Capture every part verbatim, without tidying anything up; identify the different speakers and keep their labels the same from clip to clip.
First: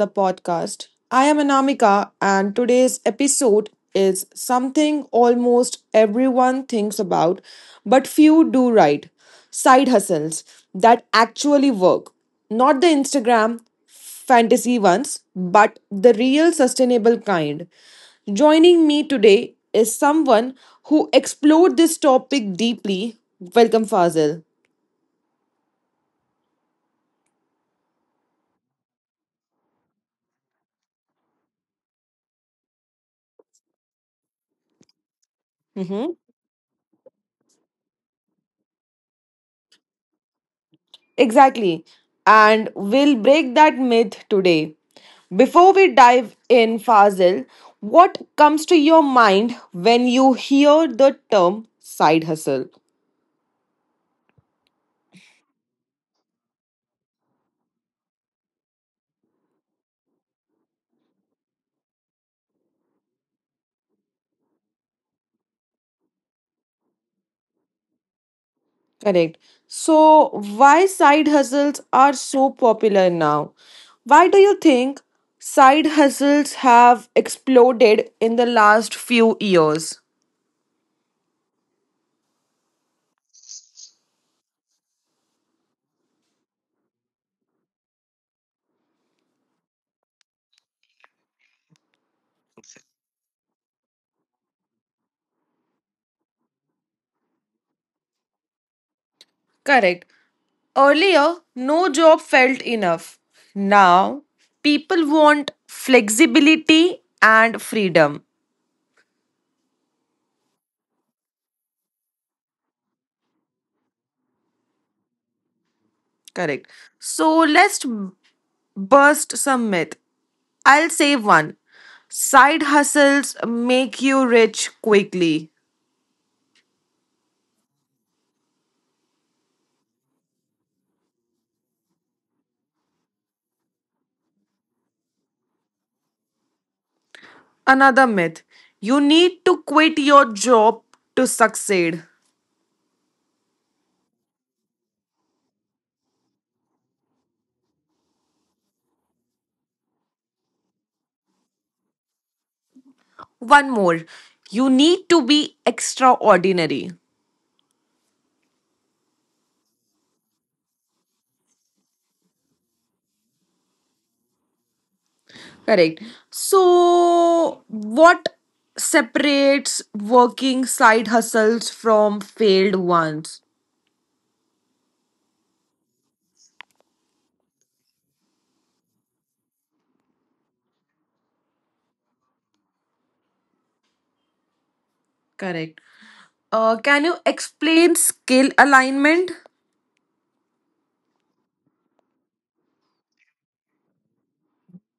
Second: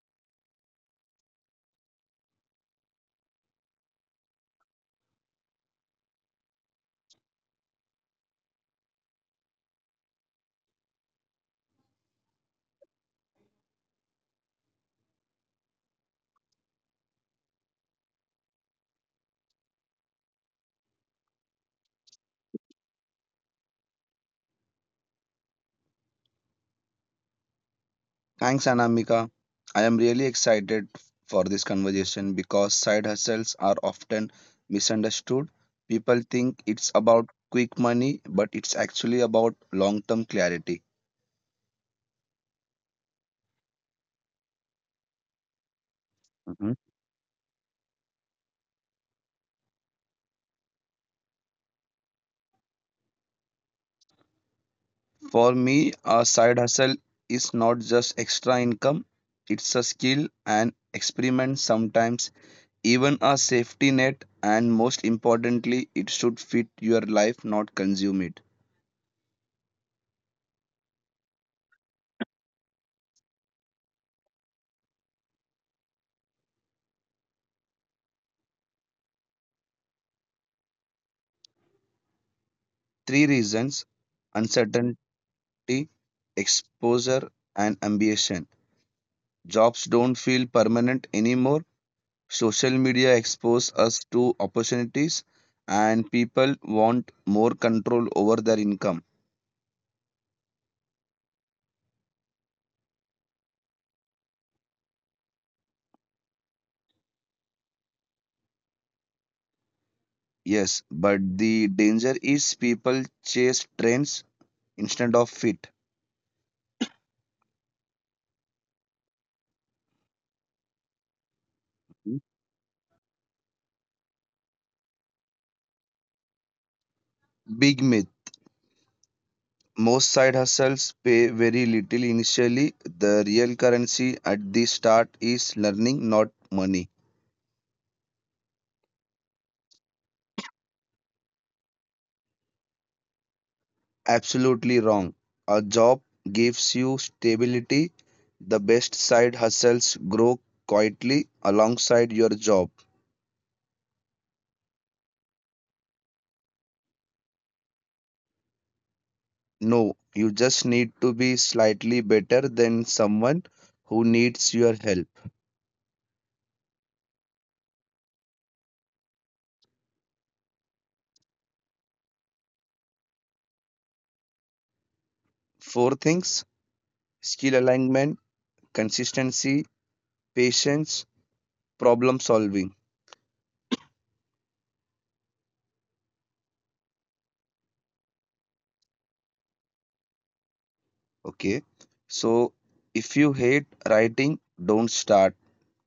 Speaker 1: the podcast. I am Anamika, and today's episode is something almost everyone thinks about, but few do right side hustles that actually work. Not the Instagram fantasy ones, but the real sustainable kind. Joining me today is someone who explored this topic deeply. Welcome, Fazil.
Speaker 2: Thanks, Anamika. I am really excited for this conversation because side hustles are often misunderstood. People think it's about quick money, but it's actually about long term clarity.
Speaker 1: Exactly. And we'll break that myth today. Before we
Speaker 2: Mhm.
Speaker 1: dive in, Fazil, what comes to your mind when you hear the term side hustle?
Speaker 2: For me, a side hustle is not just extra income, it's a skill and experiment sometimes, even a safety net, and most importantly, it should fit your life, not consume it.
Speaker 1: Correct. So, why side hustles are so popular now? Why do you think side hustles have exploded in the last few years?
Speaker 2: Three reasons: uncertain Tea, exposure, and ambition. Jobs don't feel permanent anymore. Social media expose us to opportunities, and people want more control over their income.
Speaker 1: Correct. Earlier, no job felt enough. Now, people want flexibility and freedom.
Speaker 2: Yes, but the danger is people chase trends instead of fit.
Speaker 1: Correct. So, let's burst some myth. I'll say one side hustles make you rich quickly.
Speaker 2: Big myth. Most side hustles pay very little initially. The real currency at the start is learning, not money.
Speaker 1: Another myth you need to quit your job to succeed.
Speaker 2: Absolutely wrong. A job gives you stability. The best side hustles grow quietly alongside your job.
Speaker 1: One more you need to be extraordinary.
Speaker 2: No, you just need to be slightly better than someone who needs your help.
Speaker 1: Correct. So, what separates working side hustles from failed ones?
Speaker 2: Four things: skill alignment, consistency, patience, problem solving.
Speaker 1: Correct. Uh, can you explain skill alignment?
Speaker 2: Okay, so if you hate writing, don't start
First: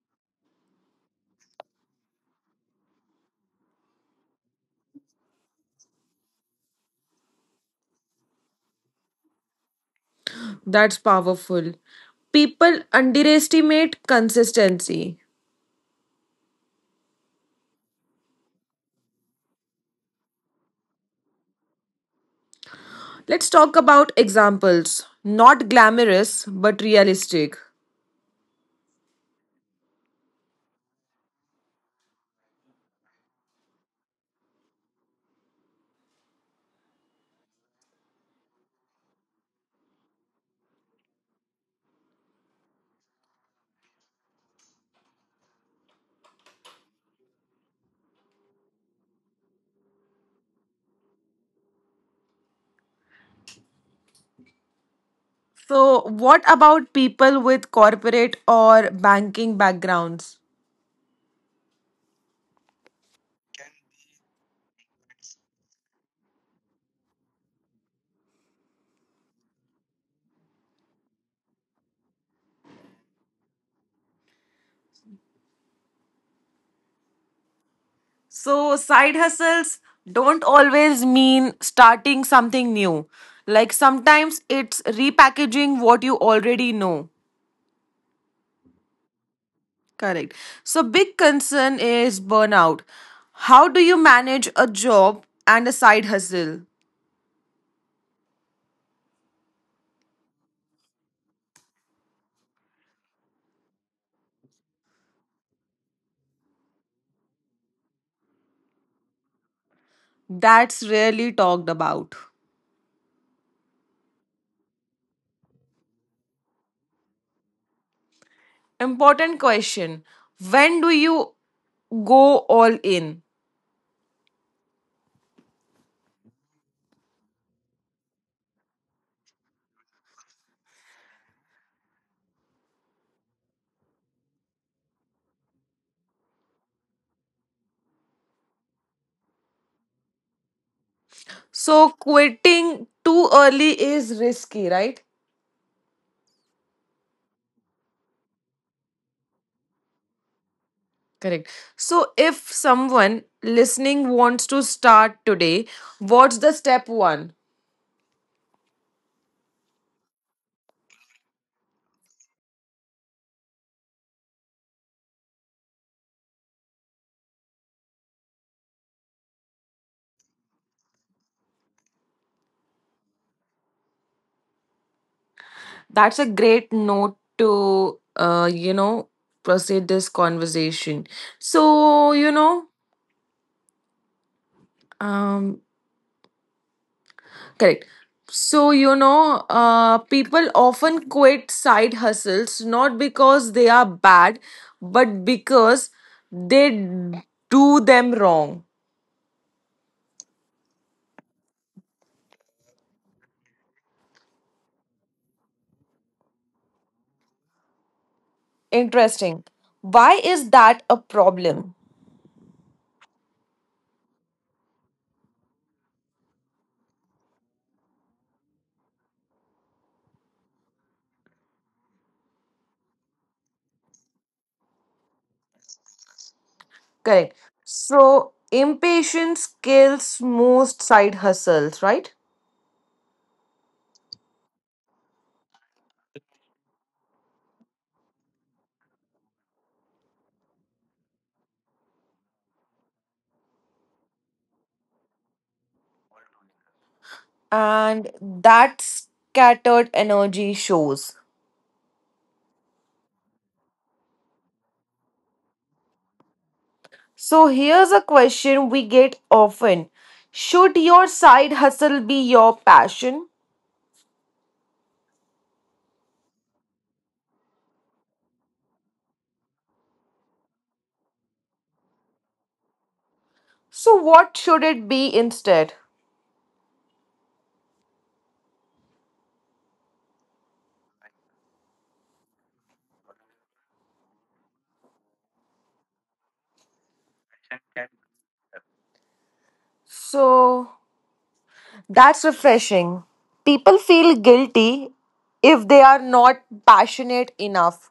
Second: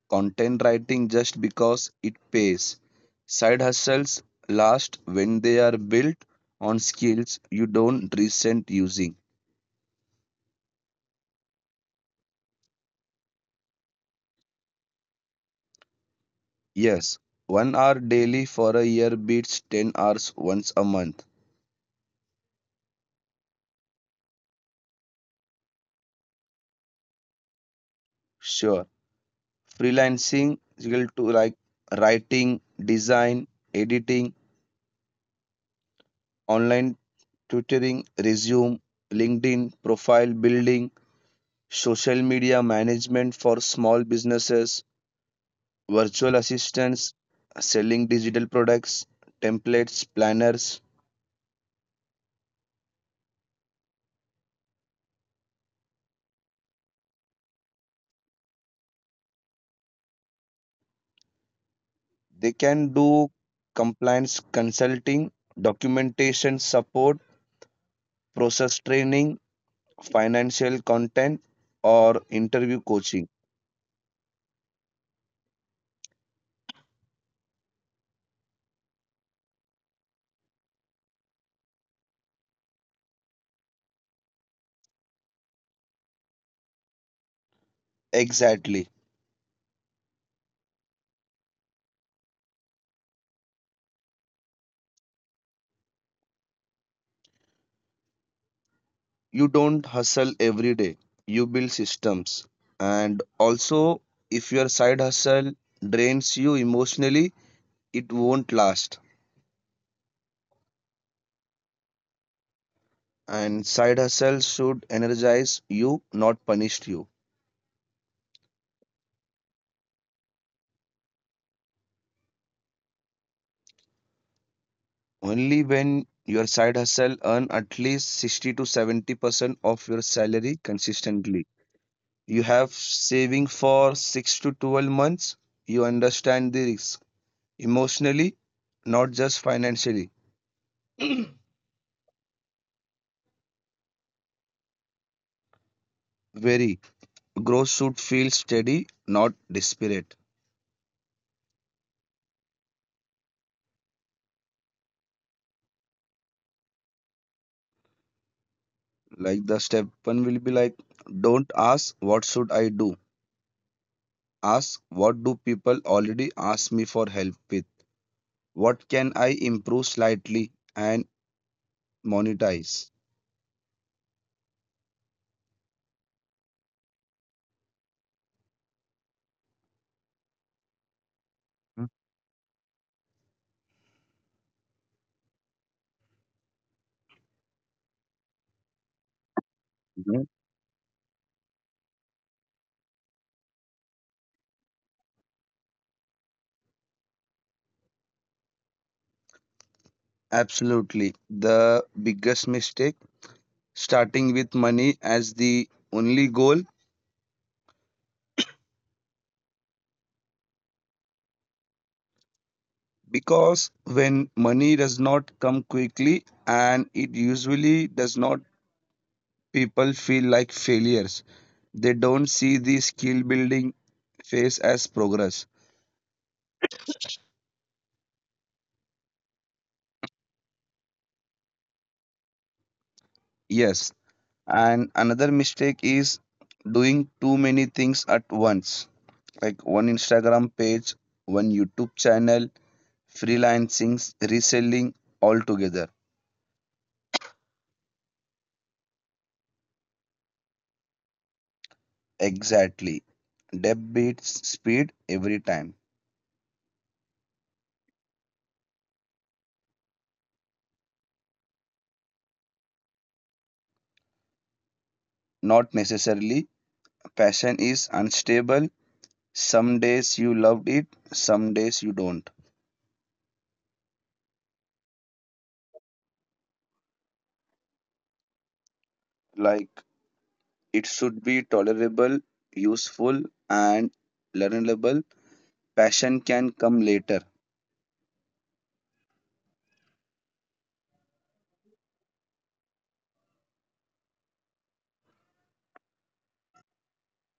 Speaker 2: content writing just because it pays. Side hustles last when they are built on skills you don't resent using.
Speaker 1: That's powerful. People underestimate consistency.
Speaker 2: Yes, one hour daily for a year beats ten hours once a month.
Speaker 1: Let's talk about examples. Not glamorous, but realistic.
Speaker 2: Sure, freelancing will to like writing, design, editing, online tutoring, resume, LinkedIn profile building, social media management for small businesses, virtual assistants, selling digital products, templates, planners.
Speaker 1: So, what about people with corporate or banking backgrounds?
Speaker 2: They can do compliance consulting, documentation support, process training, financial content, or interview coaching.
Speaker 1: So, side hustles don't always mean starting something new. Like sometimes it's repackaging what you already know.
Speaker 2: Exactly.
Speaker 1: Correct. So, big concern is burnout. How do you manage a job and a side hustle?
Speaker 2: You don't hustle every day, you build systems. And also, if your side hustle drains you emotionally, it won't last.
Speaker 1: That's rarely talked about.
Speaker 2: And side hustle should energize you, not punish you.
Speaker 1: Important question. When do you go all in?
Speaker 2: Only when your side hustle earn at least sixty to seventy percent of your salary consistently. You have saving for six to twelve months. You understand the risk emotionally, not just financially.
Speaker 1: So, quitting too early is risky, right?
Speaker 2: Very growth should feel steady, not desperate.
Speaker 1: Correct. So, if someone listening wants to start today, what's the step one?
Speaker 2: Like the step one will be like, don't ask what should I do. Ask what do people already ask me for help with. What can I improve slightly and monetize?
Speaker 1: That's a great note to, uh, you know, proceed this conversation. So, you know, um, Correct. So, you know, uh,
Speaker 2: Mhm.
Speaker 1: people often quit side hustles not because they are bad, but because they do them wrong.
Speaker 2: Absolutely. The biggest mistake: starting with money as the only goal.
Speaker 1: Interesting. Why is that a problem?
Speaker 2: Because when money does not come quickly, and it usually does not, people feel like failures. They don't see the skill building phase as progress.
Speaker 1: Correct. So impatience kills most side hustles, right?
Speaker 2: Yes. And another mistake is doing too many things at once. Like one Instagram page, one YouTube channel, freelancing, reselling all together.
Speaker 1: And that scattered energy shows.
Speaker 2: Exactly. Depth beats speed every time.
Speaker 1: So here's a question we get often. Should your side hustle be your passion?
Speaker 2: Not necessarily. Passion is unstable. Some days you loved it, some days you don't.
Speaker 1: So what should it be instead?
Speaker 2: Like, it should be tolerable, useful, and learnable. Passion can come later.
Speaker 1: So that's refreshing. People feel guilty if they are not passionate enough.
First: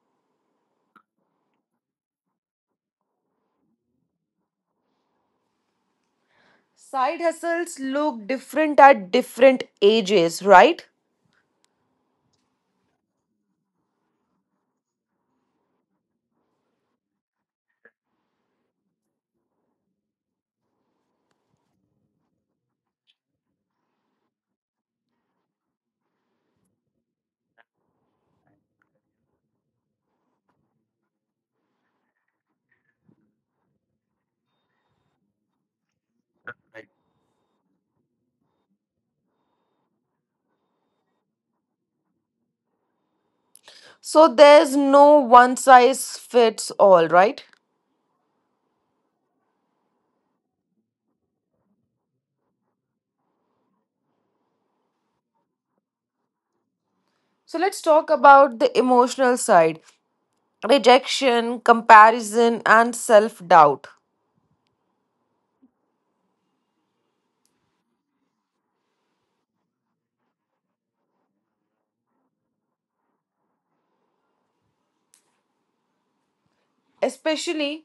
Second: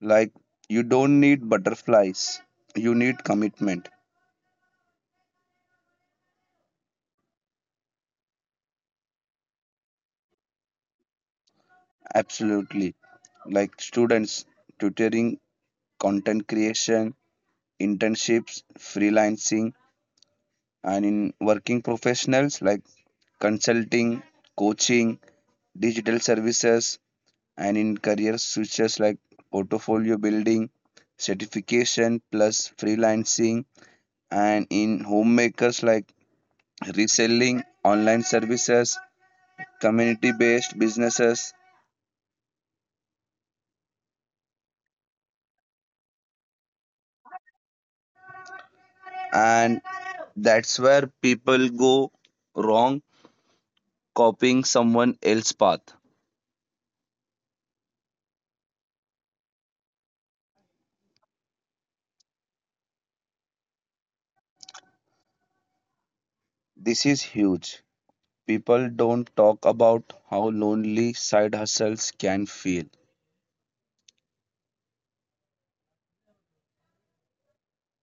Speaker 2: Like, you don't need butterflies, you need commitment.
Speaker 1: Side hustles look different at different ages, right?
Speaker 2: Absolutely. Like, students, tutoring, content creation, internships, freelancing, and in working professionals like consulting, coaching, digital services, and in career switches like portfolio building, certification plus freelancing, and in homemakers like reselling, online services, community based businesses,
Speaker 1: So there's no one size fits all, right?
Speaker 2: and that's where people go wrong copying someone else's path.
Speaker 1: So let's talk about the emotional side rejection, comparison, and self doubt,
Speaker 2: This is huge. People don't talk about how lonely side hustles can feel.
Speaker 1: especially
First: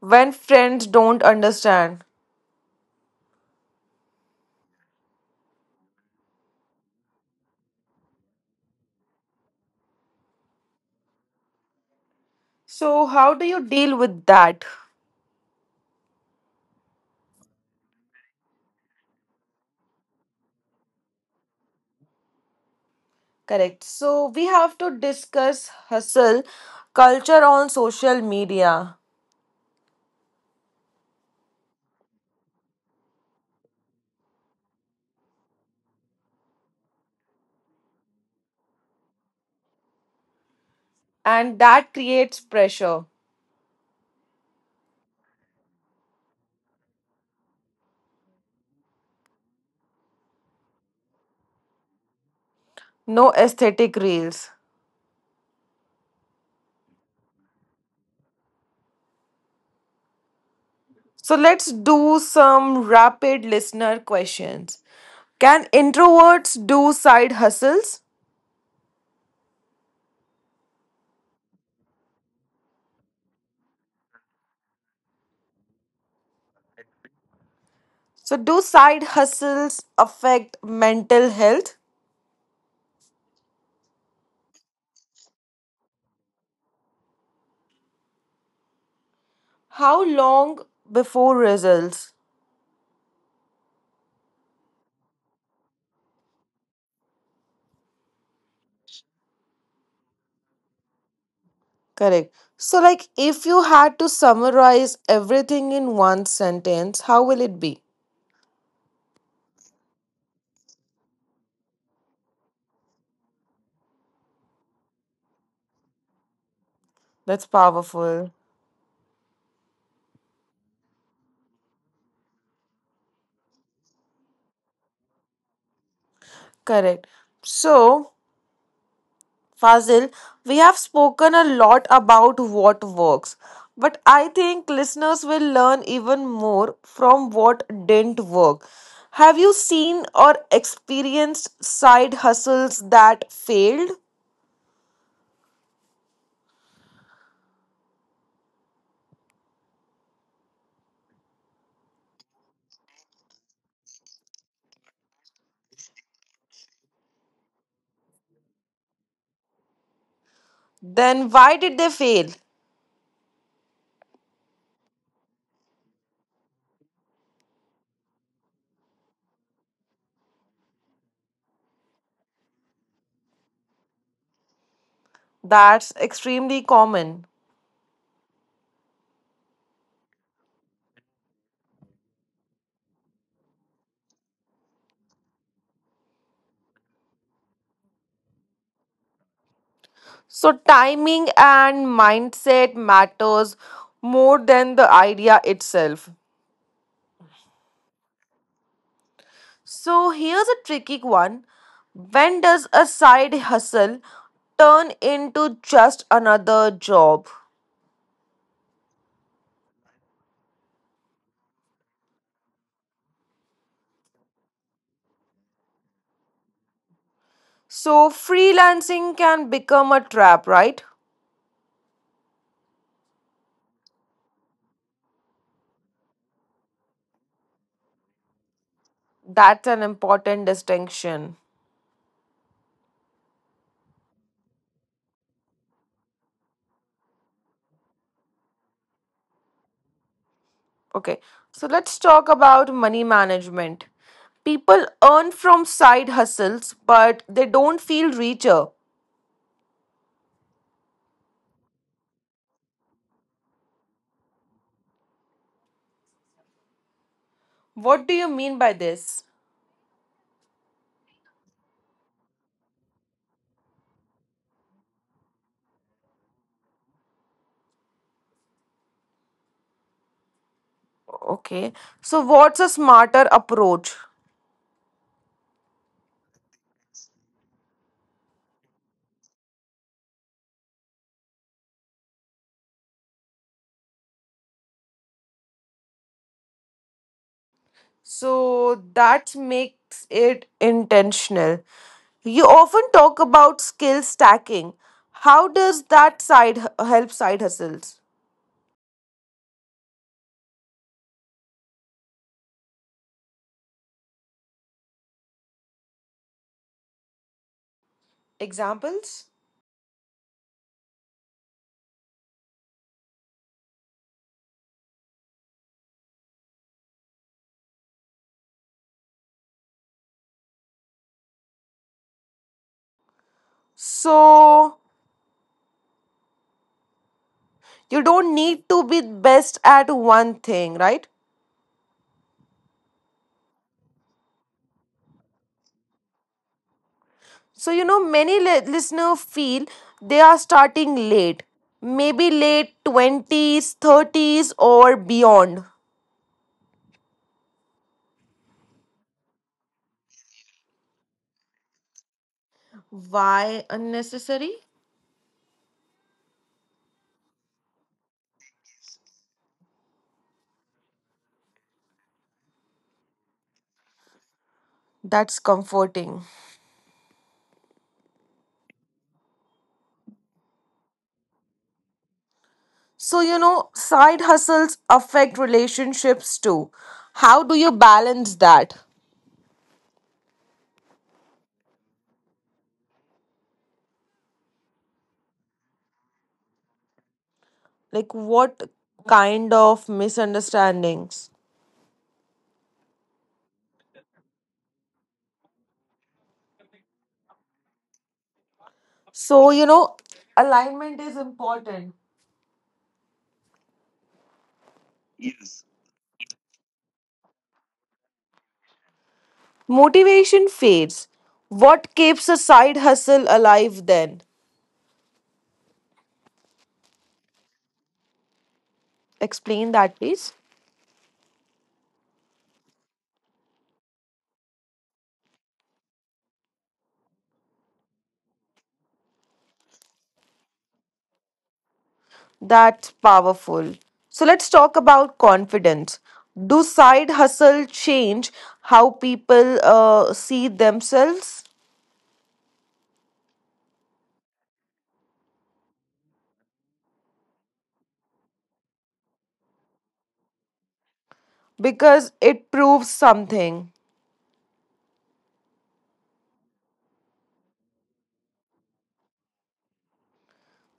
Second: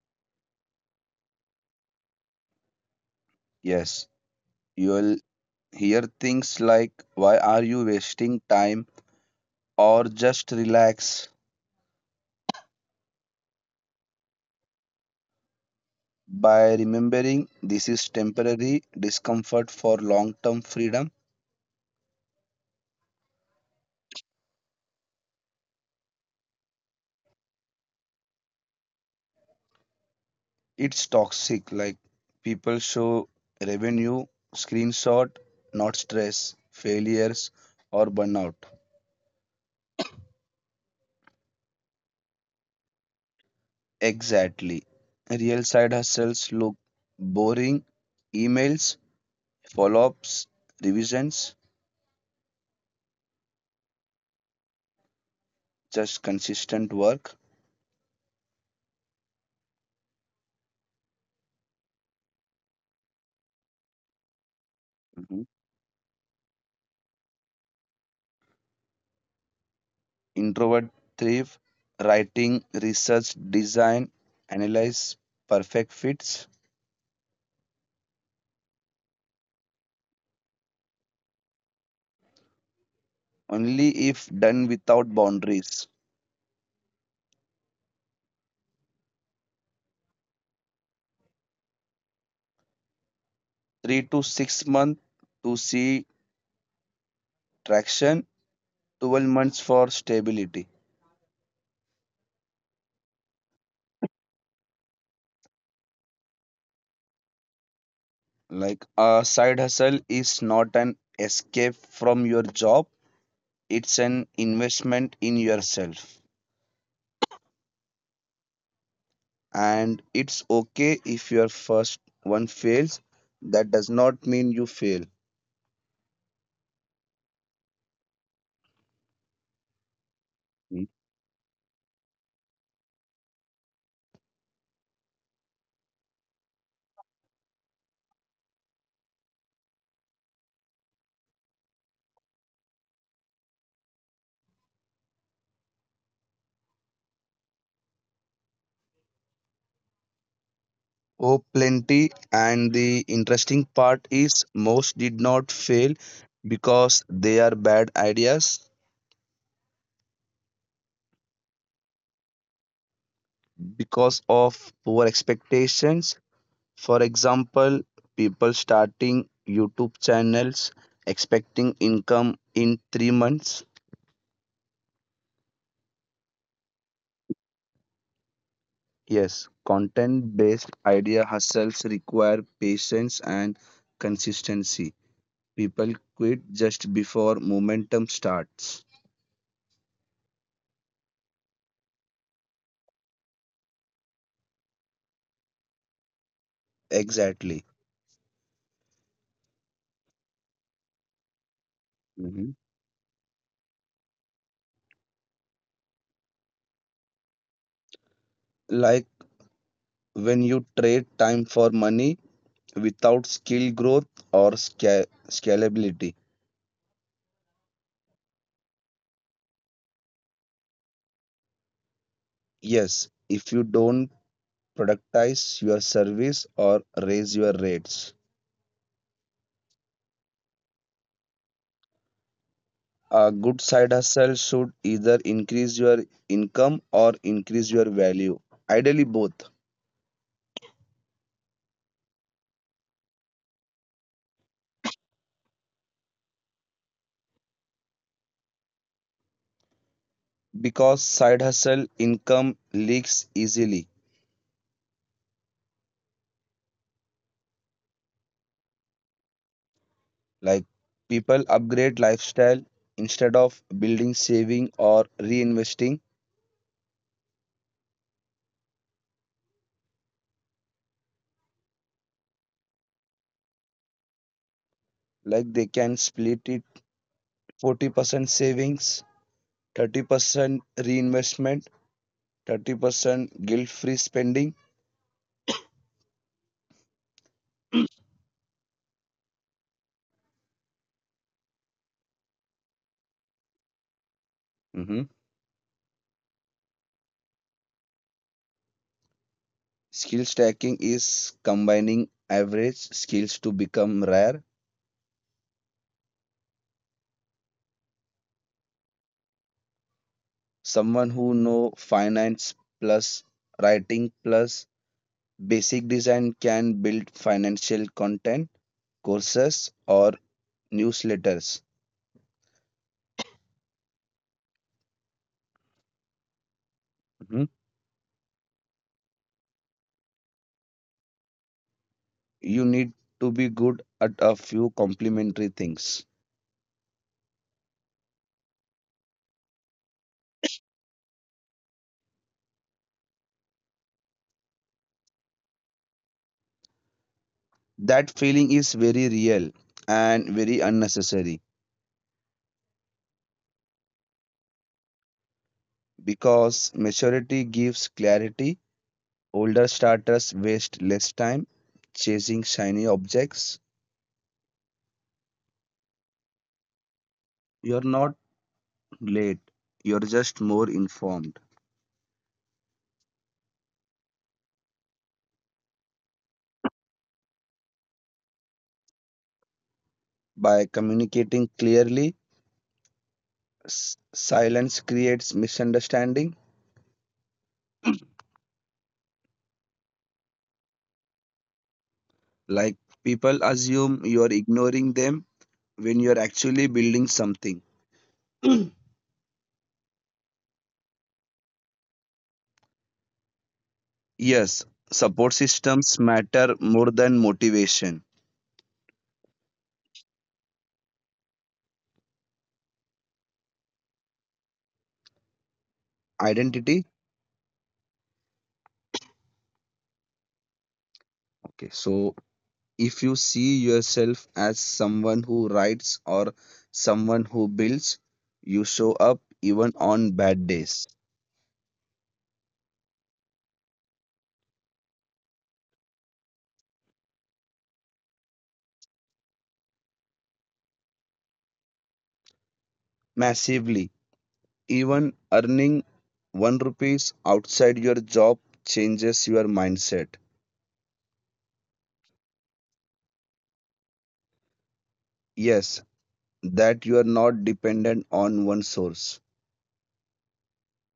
Speaker 1: when friends don't understand.
Speaker 2: Yes, you'll hear things like, "Why are you wasting time?" or "just relax."
Speaker 1: So, how do you deal with that?
Speaker 2: By remembering this is temporary discomfort for long term freedom.
Speaker 1: Correct. So, we have to discuss hustle culture on social media,
Speaker 2: It's toxic. Like people show revenue, screenshot, not stress, failures, or burnout.
Speaker 1: and that creates pressure.
Speaker 2: Exactly. Real side hustles look boring: emails, follow-ups, revisions,
Speaker 1: No aesthetic reels.
Speaker 2: just consistent work.
Speaker 1: So let's do some rapid listener questions.
Speaker 2: Mhm.
Speaker 1: Can introverts do side hustles?
Speaker 2: Introvert thrive, writing, research, design, analyze, perfect fits.
Speaker 1: So, do side hustles affect mental health?
Speaker 2: Only if done without boundaries.
Speaker 1: How long before results?
Speaker 2: Three to six months to see traction, twelve months for stability.
Speaker 1: Correct. So, like, if you had to summarize everything in one sentence, how will it be?
Speaker 2: Like a side hustle is not an escape from your job, it's an investment in yourself.
Speaker 1: That's powerful.
Speaker 2: And it's okay if your first one fails, that does not mean you fail.
Speaker 1: Correct. So, Fazil, we have
Speaker 2: Mm.
Speaker 1: spoken a lot about what works, but I think listeners will learn even more from what didn't work. Have you seen or experienced side hustles that failed?
Speaker 2: Oh plenty, and the interesting part is most did not fail because they are bad ideas.
Speaker 1: Then why did they fail?
Speaker 2: Because of poor expectations, for example people starting youtube channels expecting income in three months.
Speaker 1: That's extremely common.
Speaker 2: Yes, content based idea hustles require patience and consistency. People quit just before momentum starts.
Speaker 1: So timing and mindset matters more than the idea itself.
Speaker 2: Exactly.
Speaker 1: So here's a tricky one. When
Speaker 2: Mhm.
Speaker 1: does a side hustle turn into just another job?
Speaker 2: Like when you trade time for money without skill growth or sca- scalability.
Speaker 1: So freelancing can become a trap, right?
Speaker 2: Yes, if you don't productize your service or raise your rates.
Speaker 1: That's an important distinction.
Speaker 2: A good side hustle should either increase your income or increase your value. Ideally, both.
Speaker 1: Okay, so let's talk about money management. People earn from side hustles, but they don't feel richer.
Speaker 2: Because side hustle income leaks easily.
Speaker 1: What do you mean by this?
Speaker 2: Like people upgrade lifestyle instead of building saving or reinvesting.
Speaker 1: Okay, so what's a smarter approach?
Speaker 2: Like they can split it forty percent savings, thirty percent reinvestment, thirty percent guilt free spending.
Speaker 1: So that makes it intentional. You often talk about skill stacking.
Speaker 2: Mhm.
Speaker 1: How does that side h- help side hustles?
Speaker 2: Skill stacking is combining average skills to become rare.
Speaker 1: Examples?
Speaker 2: Someone who know finance plus writing plus Basic design can build financial content, courses, or newsletters.
Speaker 1: So
Speaker 2: Mhm.
Speaker 1: you don't need to be best at one thing, right?
Speaker 2: You need to be good at a few complementary things.
Speaker 1: So you know many li- listeners feel they are starting late. Maybe late twenties, thirties or beyond.
Speaker 2: That feeling is very real and very unnecessary.
Speaker 1: Why unnecessary?
Speaker 2: Because maturity gives clarity. Older starters waste less time chasing shiny objects.
Speaker 1: That's comforting.
Speaker 2: You're not late, you're just more informed.
Speaker 1: So, you know, side hustles affect relationships too. How do you balance that?
Speaker 2: By communicating clearly, s- silence creates misunderstanding.
Speaker 1: Like, what kind of misunderstandings?
Speaker 2: Like people assume you're ignoring them when you're actually building something.
Speaker 1: So, you know, alignment is important.
Speaker 2: Yes, support systems matter more than motivation.
Speaker 1: Motivation fades. What keeps a side hustle alive then?
Speaker 2: Identity.
Speaker 1: Explain that, please.
Speaker 2: Okay, so if you see yourself as someone who writes or someone who builds, you show up even on bad days.
Speaker 1: That's powerful. So, let's talk about confidence. Do side hustle change how people uh, see themselves?
Speaker 2: Massively. Even earning one rupees outside your job changes your mindset.
Speaker 1: Because it proves something.
Speaker 2: Yes, that you are not dependent on one source.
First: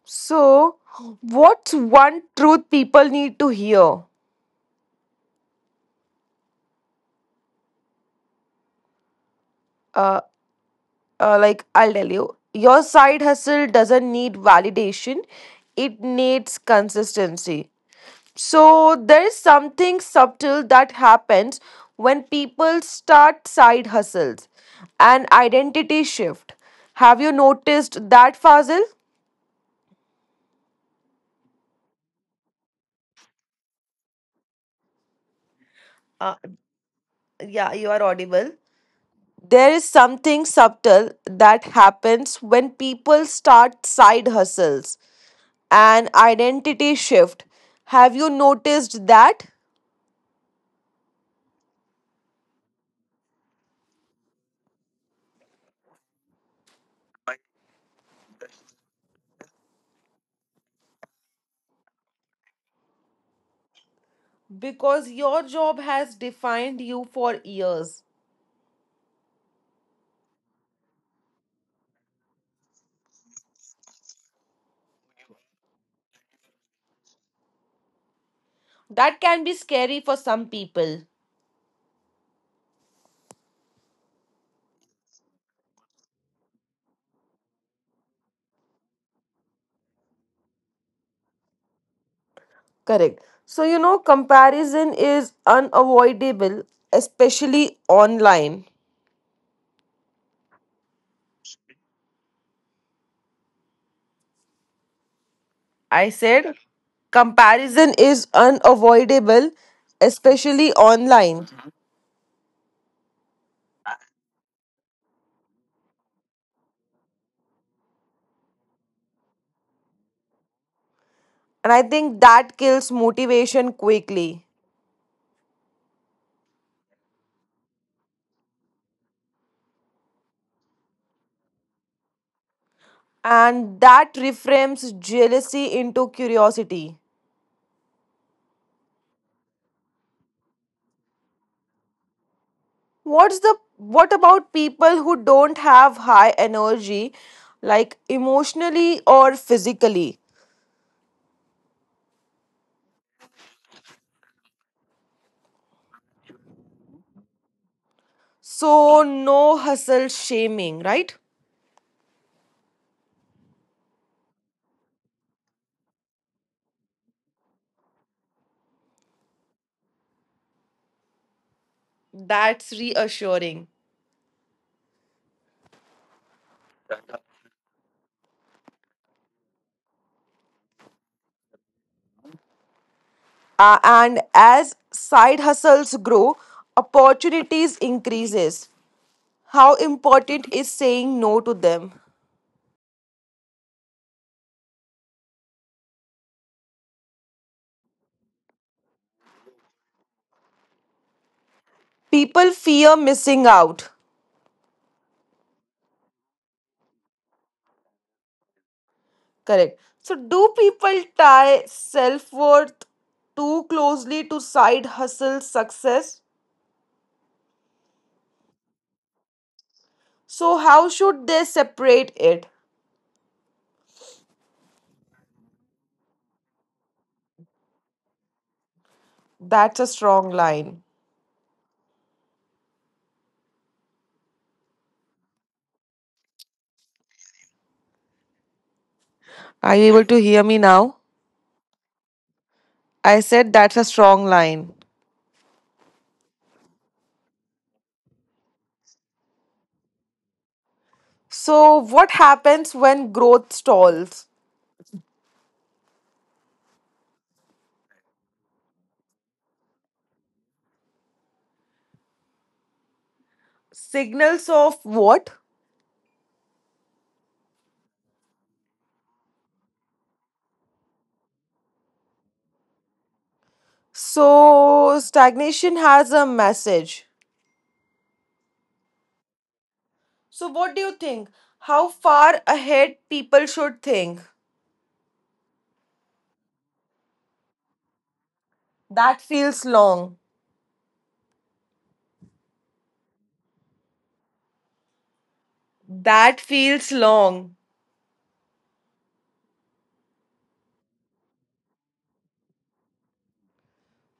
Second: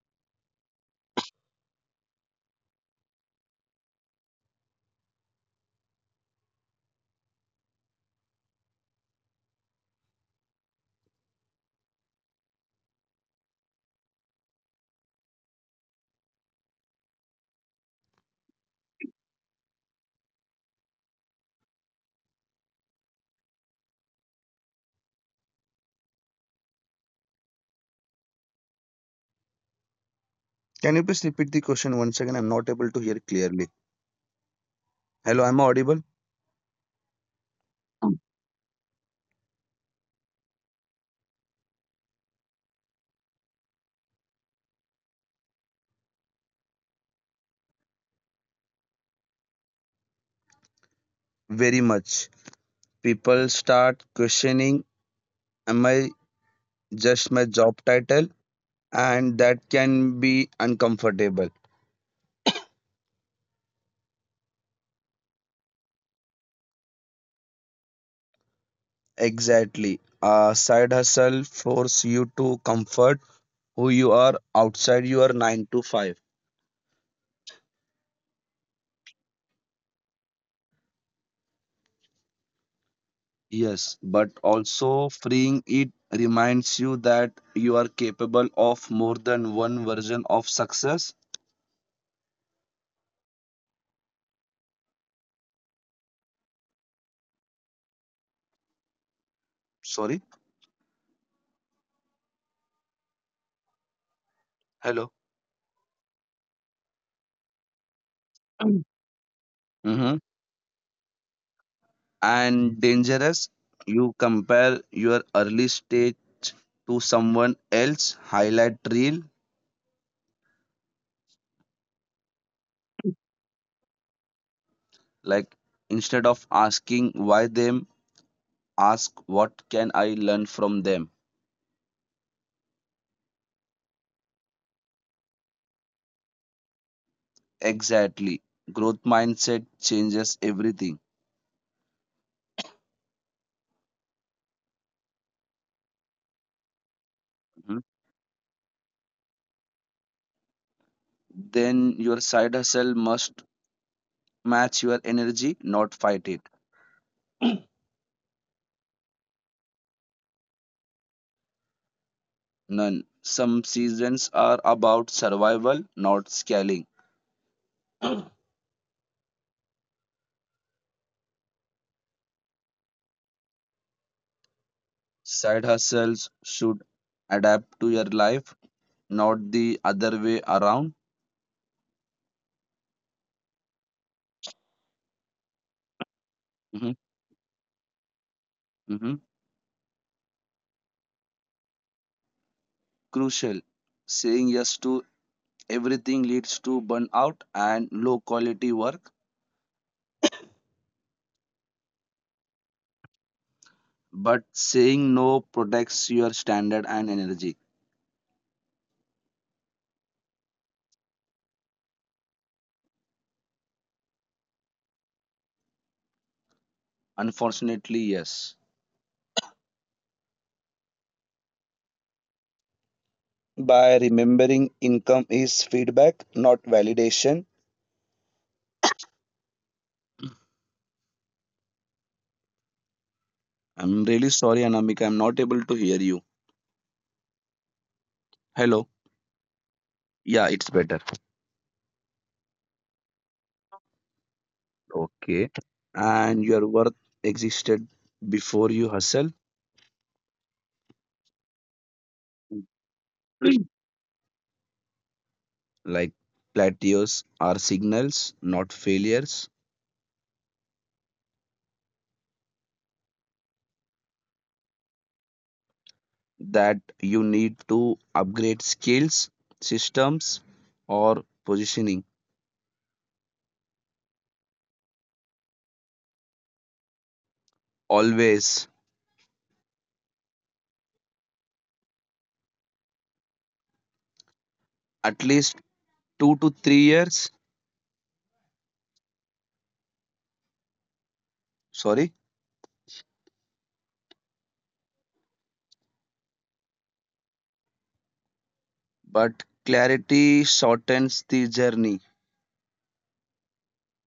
Speaker 1: So, what's one truth people need to hear? Uh, uh, like, I'll tell you, your side hustle doesn't need validation, it needs consistency. So, there is something subtle that happens when people start side hustles an identity shift. Have you noticed that, Fazil?
Speaker 2: Can you please repeat the question once again? I'm not able to hear clearly. Hello, am I audible?
Speaker 1: Uh, yeah, you are audible. There is something subtle that happens when people start side hustles, an identity shift. Have you noticed that?
Speaker 2: Very much. People start questioning, am I just my job title? And that can be uncomfortable.
Speaker 1: Because your job has defined you for years.
Speaker 2: Exactly. Uh, side hustle force you to comfort who you are outside your nine to five.
Speaker 1: That can be scary for some people.
Speaker 2: Yes, but also freeing, it reminds you that you are capable of more than one version of success.
Speaker 1: Correct. So, you know, comparison is unavoidable, especially online.
Speaker 2: Sorry. Hello.
Speaker 1: I said comparison is unavoidable,
Speaker 2: Mm-hmm.
Speaker 1: especially online.
Speaker 2: And dangerous, you compare your early stage to someone else highlight reel.
Speaker 1: And I think that kills motivation quickly.
Speaker 2: Like instead of asking why them, ask what can I learn from them.
Speaker 1: And that reframes jealousy into curiosity.
Speaker 2: Exactly. Growth mindset changes everything.
Speaker 1: What's the what about people who don't have high energy like
Speaker 2: Mhm.
Speaker 1: emotionally or physically?
Speaker 2: Then your side hustle must match your energy, not fight it.
Speaker 1: So no hustle shaming, right?
Speaker 2: None. Some seasons are about survival, not scaling.
Speaker 1: That's reassuring.
Speaker 2: Side hustles should adapt to your life, not the other way around.
Speaker 1: Uh, and as side hustles grow,
Speaker 2: Mhm,
Speaker 1: opportunities increases.
Speaker 2: mhm.
Speaker 1: How important is saying no to them?
Speaker 2: Crucial. Saying yes to everything leads to burnout and low quality work,
Speaker 1: People fear missing out.
Speaker 2: but saying no protects your standard and energy.
Speaker 1: Correct. So, do people tie self worth too closely to side hustle success?
Speaker 2: Unfortunately, yes.
Speaker 1: So, how should they separate it?
Speaker 2: By remembering income is feedback, not validation.
Speaker 1: That's a strong line.
Speaker 2: I'm really sorry, Anamika. I'm not able to hear you. Hello.
Speaker 1: Are you able to hear me
Speaker 2: Yeah, it's
Speaker 1: now?
Speaker 2: better.
Speaker 1: I said that's a strong line.
Speaker 2: Okay. And your worth existed before you hustle.
Speaker 1: So, what happens when growth stalls?
Speaker 2: Like plateaus are signals, not failures,
Speaker 1: Signals of what?
Speaker 2: that you need to upgrade skills, systems, or positioning.
Speaker 1: So, stagnation has a message.
Speaker 2: Always.
Speaker 1: So, what do you think? How far ahead people should think?
Speaker 2: At least two to three years.
Speaker 1: That feels long.
Speaker 2: Sorry,
Speaker 1: That feels long.
Speaker 2: but clarity shortens the journey.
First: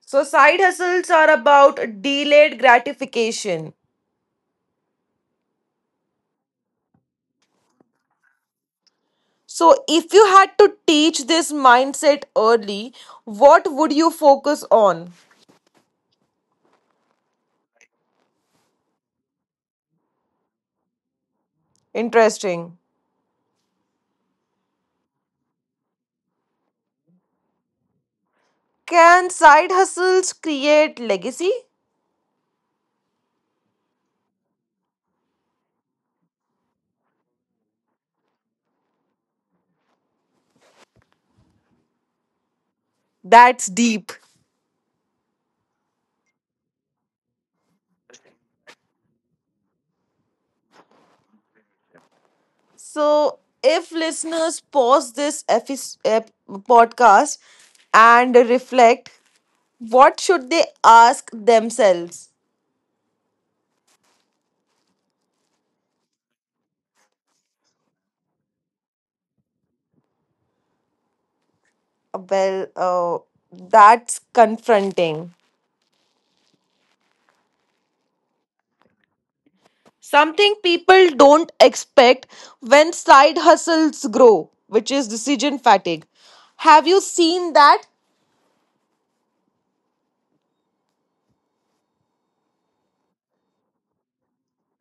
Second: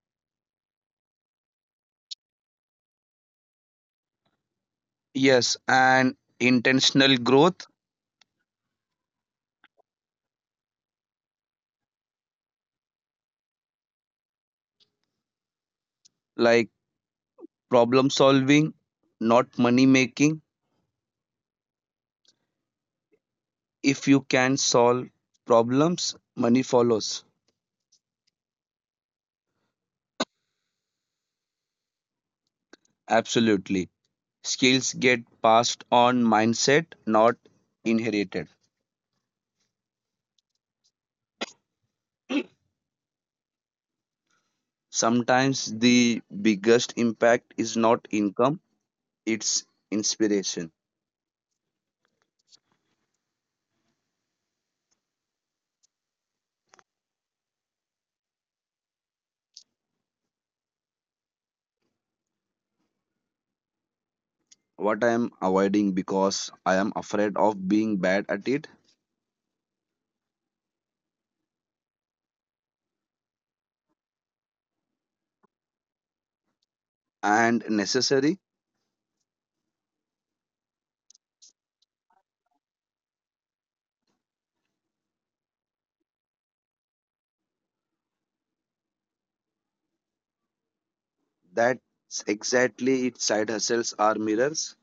Speaker 1: So, side hustles are about delayed gratification.
Speaker 2: Yes, and intentional growth,
Speaker 1: So, if you had to teach this mindset early, what would you focus on?
Speaker 2: like problem solving, not money making.
Speaker 1: Interesting.
Speaker 2: If you can solve problems, money follows.
Speaker 1: Can side hustles create legacy?
Speaker 2: Absolutely. Skills get passed on mindset, not inherited.
Speaker 1: That's deep.
Speaker 2: Sometimes the biggest impact is not income, it's inspiration.
Speaker 1: So, if listeners pause this epi- ep- podcast and reflect, what should they ask themselves?
Speaker 2: What I am avoiding because I am afraid of being bad at it.
Speaker 1: Well, uh, that's confronting.
Speaker 2: And necessary.
Speaker 1: Something people don't expect when side hustles grow, which is decision fatigue. Have you seen that?
Speaker 2: That's exactly it. Side hustles are mirrors.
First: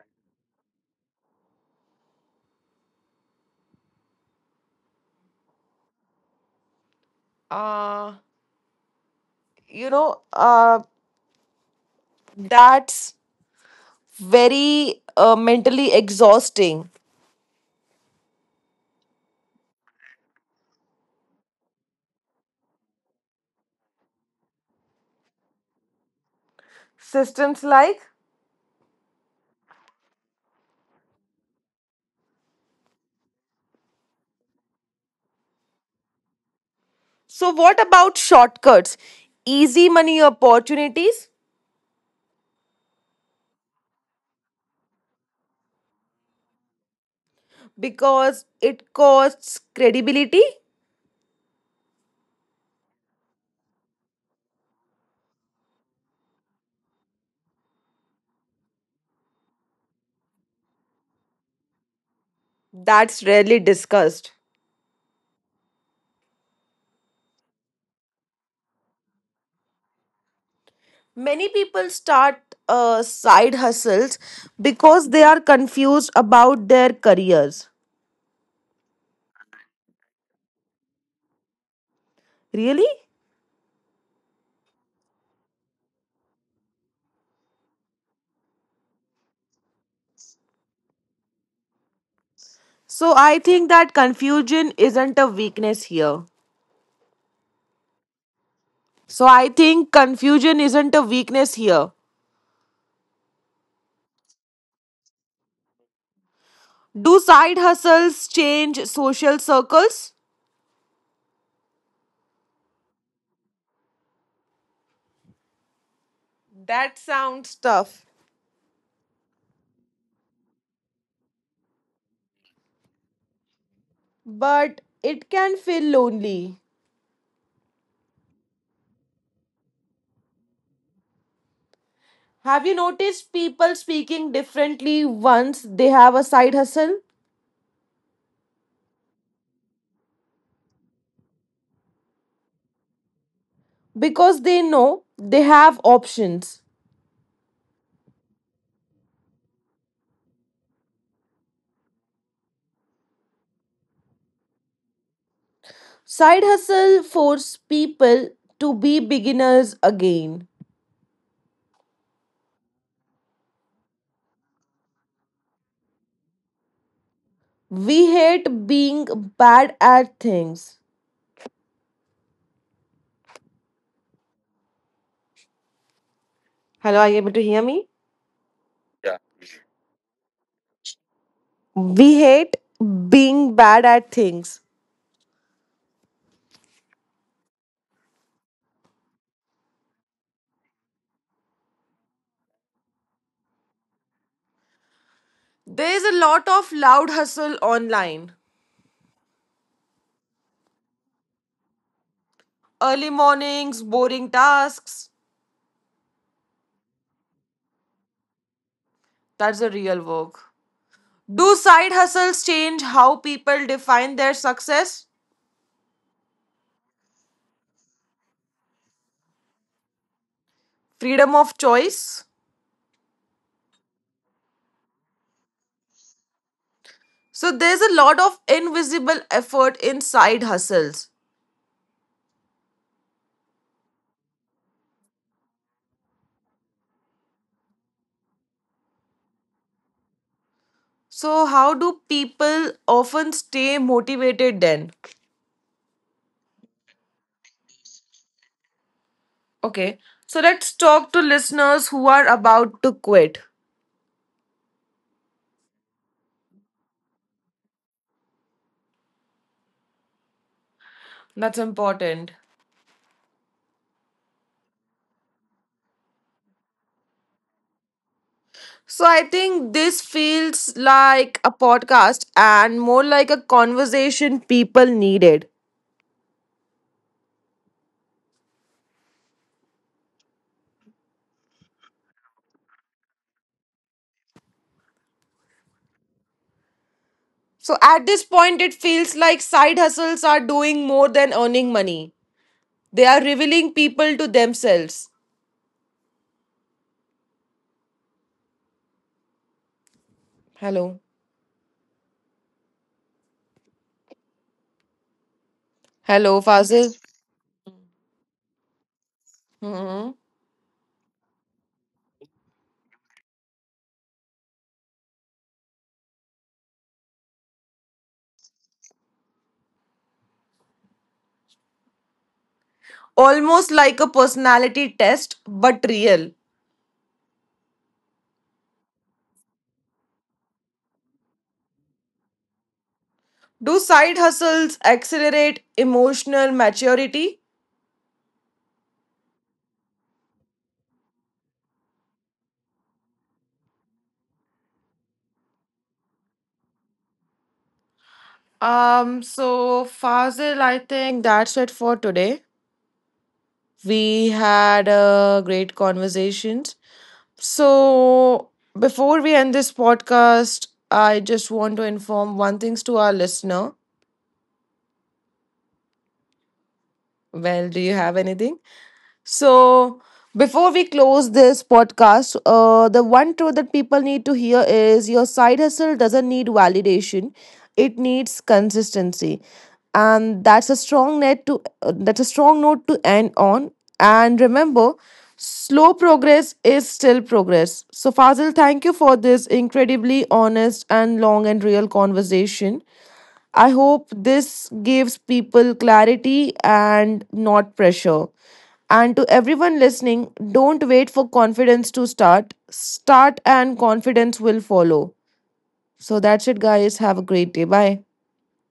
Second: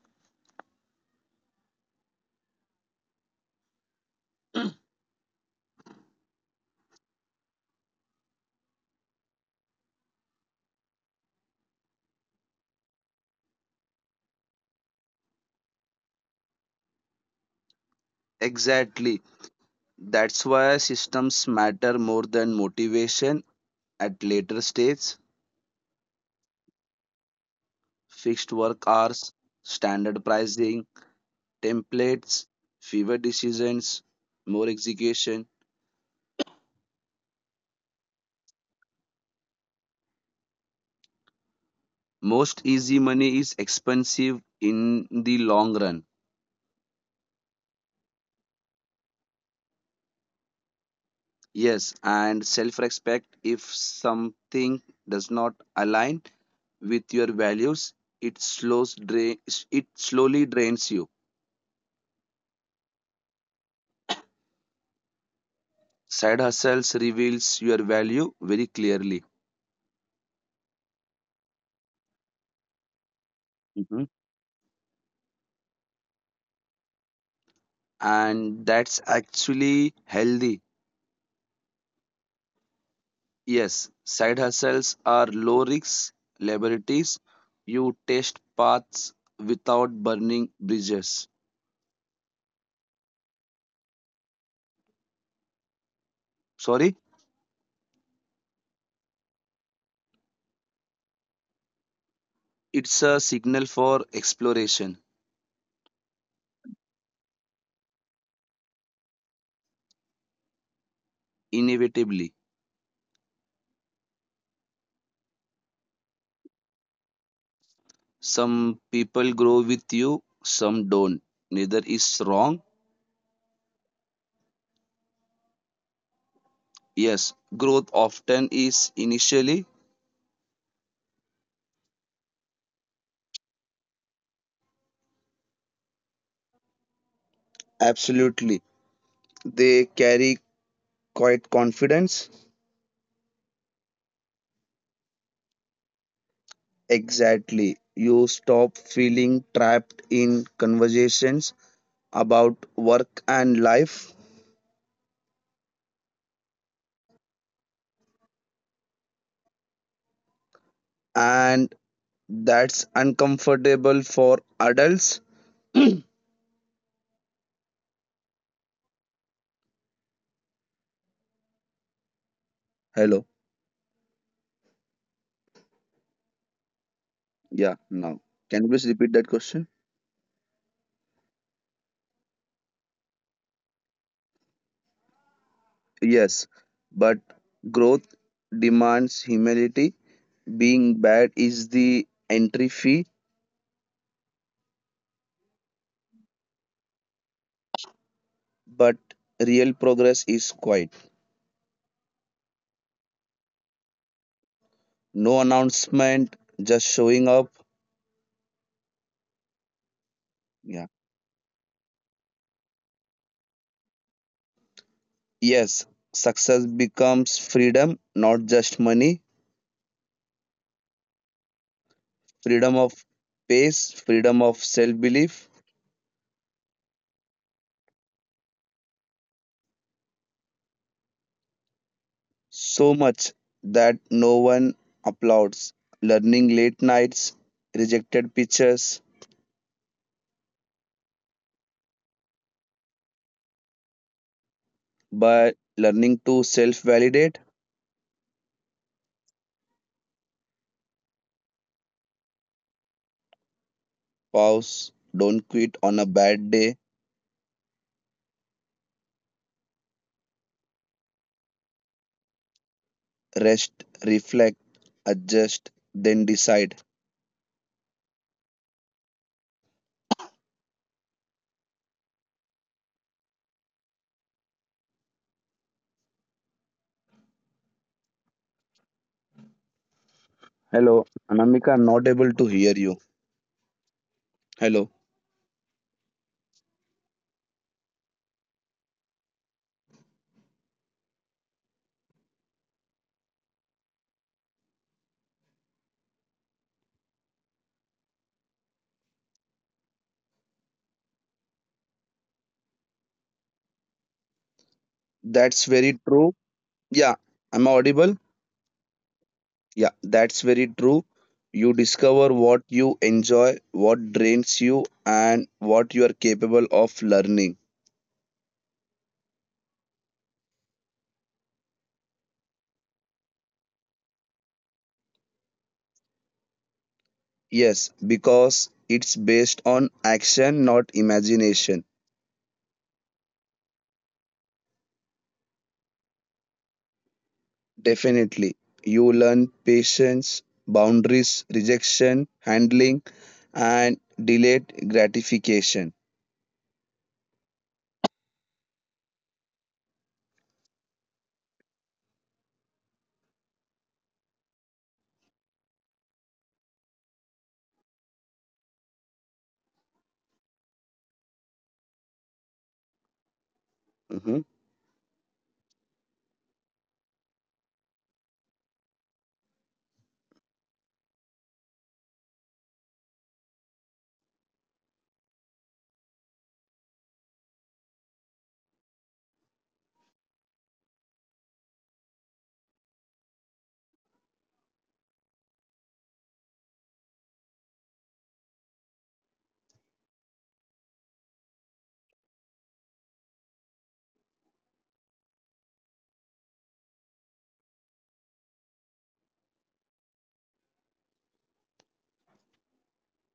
Speaker 1: Uh, you know, uh, that's very uh, mentally exhausting.
Speaker 2: Exactly. That's why systems matter more than motivation at later stages.
Speaker 1: Systems like?
Speaker 2: Fixed work hours, standard pricing, templates, fewer decisions, more execution.
Speaker 1: So, what about shortcuts? Easy money opportunities
Speaker 2: Most easy money is expensive in the long run.
Speaker 1: because it costs credibility?
Speaker 2: Yes, and self respect. If something does not align with your values, it slows drain, it slowly drains you.
Speaker 1: That's rarely discussed.
Speaker 2: Side hustles reveals your value very clearly.
Speaker 1: Many people start uh, side hustles because they are confused about their careers.
Speaker 2: And that's actually healthy.
Speaker 1: Really?
Speaker 2: Yes, side hustles are low risk liabilities. You test paths without burning bridges.
Speaker 1: So I think that confusion isn't a weakness here.
Speaker 2: Sorry,
Speaker 1: So I think confusion isn't a weakness here.
Speaker 2: it's a signal for exploration.
Speaker 1: Do side hustles change social circles?
Speaker 2: Inevitably.
Speaker 1: That sounds tough,
Speaker 2: Some people grow with you, some don't. Neither is wrong.
Speaker 1: but it can feel lonely.
Speaker 2: Yes, growth often is initially.
Speaker 1: Have you noticed people speaking differently once they have a side hustle?
Speaker 2: Absolutely. They carry quite confidence.
Speaker 1: Because they know they have options.
Speaker 2: Exactly. You stop feeling trapped in conversations about work and life,
Speaker 1: Side hustle forces people to be beginners again.
Speaker 2: and that's uncomfortable for adults.
Speaker 1: We hate being bad at things.
Speaker 2: Hello.
Speaker 1: Hello, are you able to
Speaker 2: Yeah,
Speaker 1: hear me?
Speaker 2: now. Can you please repeat that question?
Speaker 1: We hate being bad at things.
Speaker 2: Yes, but growth demands humility. Being bad is the entry fee,
Speaker 1: There is a lot of loud hustle online.
Speaker 2: but real progress is quiet.
Speaker 1: Early mornings, boring tasks.
Speaker 2: No announcement, just showing up.
Speaker 1: That's the real work.
Speaker 2: Yeah.
Speaker 1: Do side hustles change how people define their success?
Speaker 2: Yes, success becomes freedom, not just money,
Speaker 1: Freedom of choice?
Speaker 2: freedom of pace, freedom of self belief,
Speaker 1: So there's a lot of invisible effort in side hustles.
Speaker 2: so much that no one applauds. Learning late nights, rejected pitches,
Speaker 1: So how do people often stay motivated then?
Speaker 2: but learning to self validate.
Speaker 1: Okay. So let's talk to listeners who are about to quit.
Speaker 2: Pause, don't quit on a bad day,
Speaker 1: That's important.
Speaker 2: rest, reflect, adjust, then decide.
Speaker 1: So I think this feels like a podcast and more like a conversation people needed.
Speaker 2: Hello, Anamika, I'm not able to hear you. Hello,
Speaker 1: So at this point it feels like side hustles are doing more than earning money. They are revealing people to themselves. Hello.
Speaker 2: that's very true.
Speaker 1: Hello,
Speaker 2: Yeah,
Speaker 1: Fazil.
Speaker 2: I'm audible. Yeah, that's
Speaker 1: Mhm.
Speaker 2: very true. You discover what you enjoy, what drains you, and what you are capable of learning.
Speaker 1: Almost like a personality test, but real.
Speaker 2: Yes, because it's based on action, not imagination.
Speaker 1: Do side hustles accelerate emotional maturity?
Speaker 2: Definitely. You learn patience, boundaries, rejection, handling, and delayed gratification.
Speaker 1: Um, so Fazil, I think that's it for today. We had a great conversations. So before we end this podcast, I just want to inform one things to our listener.
Speaker 2: Mm-hmm.
Speaker 1: Well, do you have anything? So, before we close this podcast, uh, the one truth that people need to hear is your side hustle doesn't need validation; it needs consistency, and that's a strong net to uh, that's a strong note to end on. And remember, slow progress is still progress. So, Fazil, thank you for this incredibly honest and long and real conversation. I hope this gives people clarity and not pressure. And to everyone listening, don't wait for confidence to start. Start and confidence will follow. So that's it, guys. Have a great day. Bye.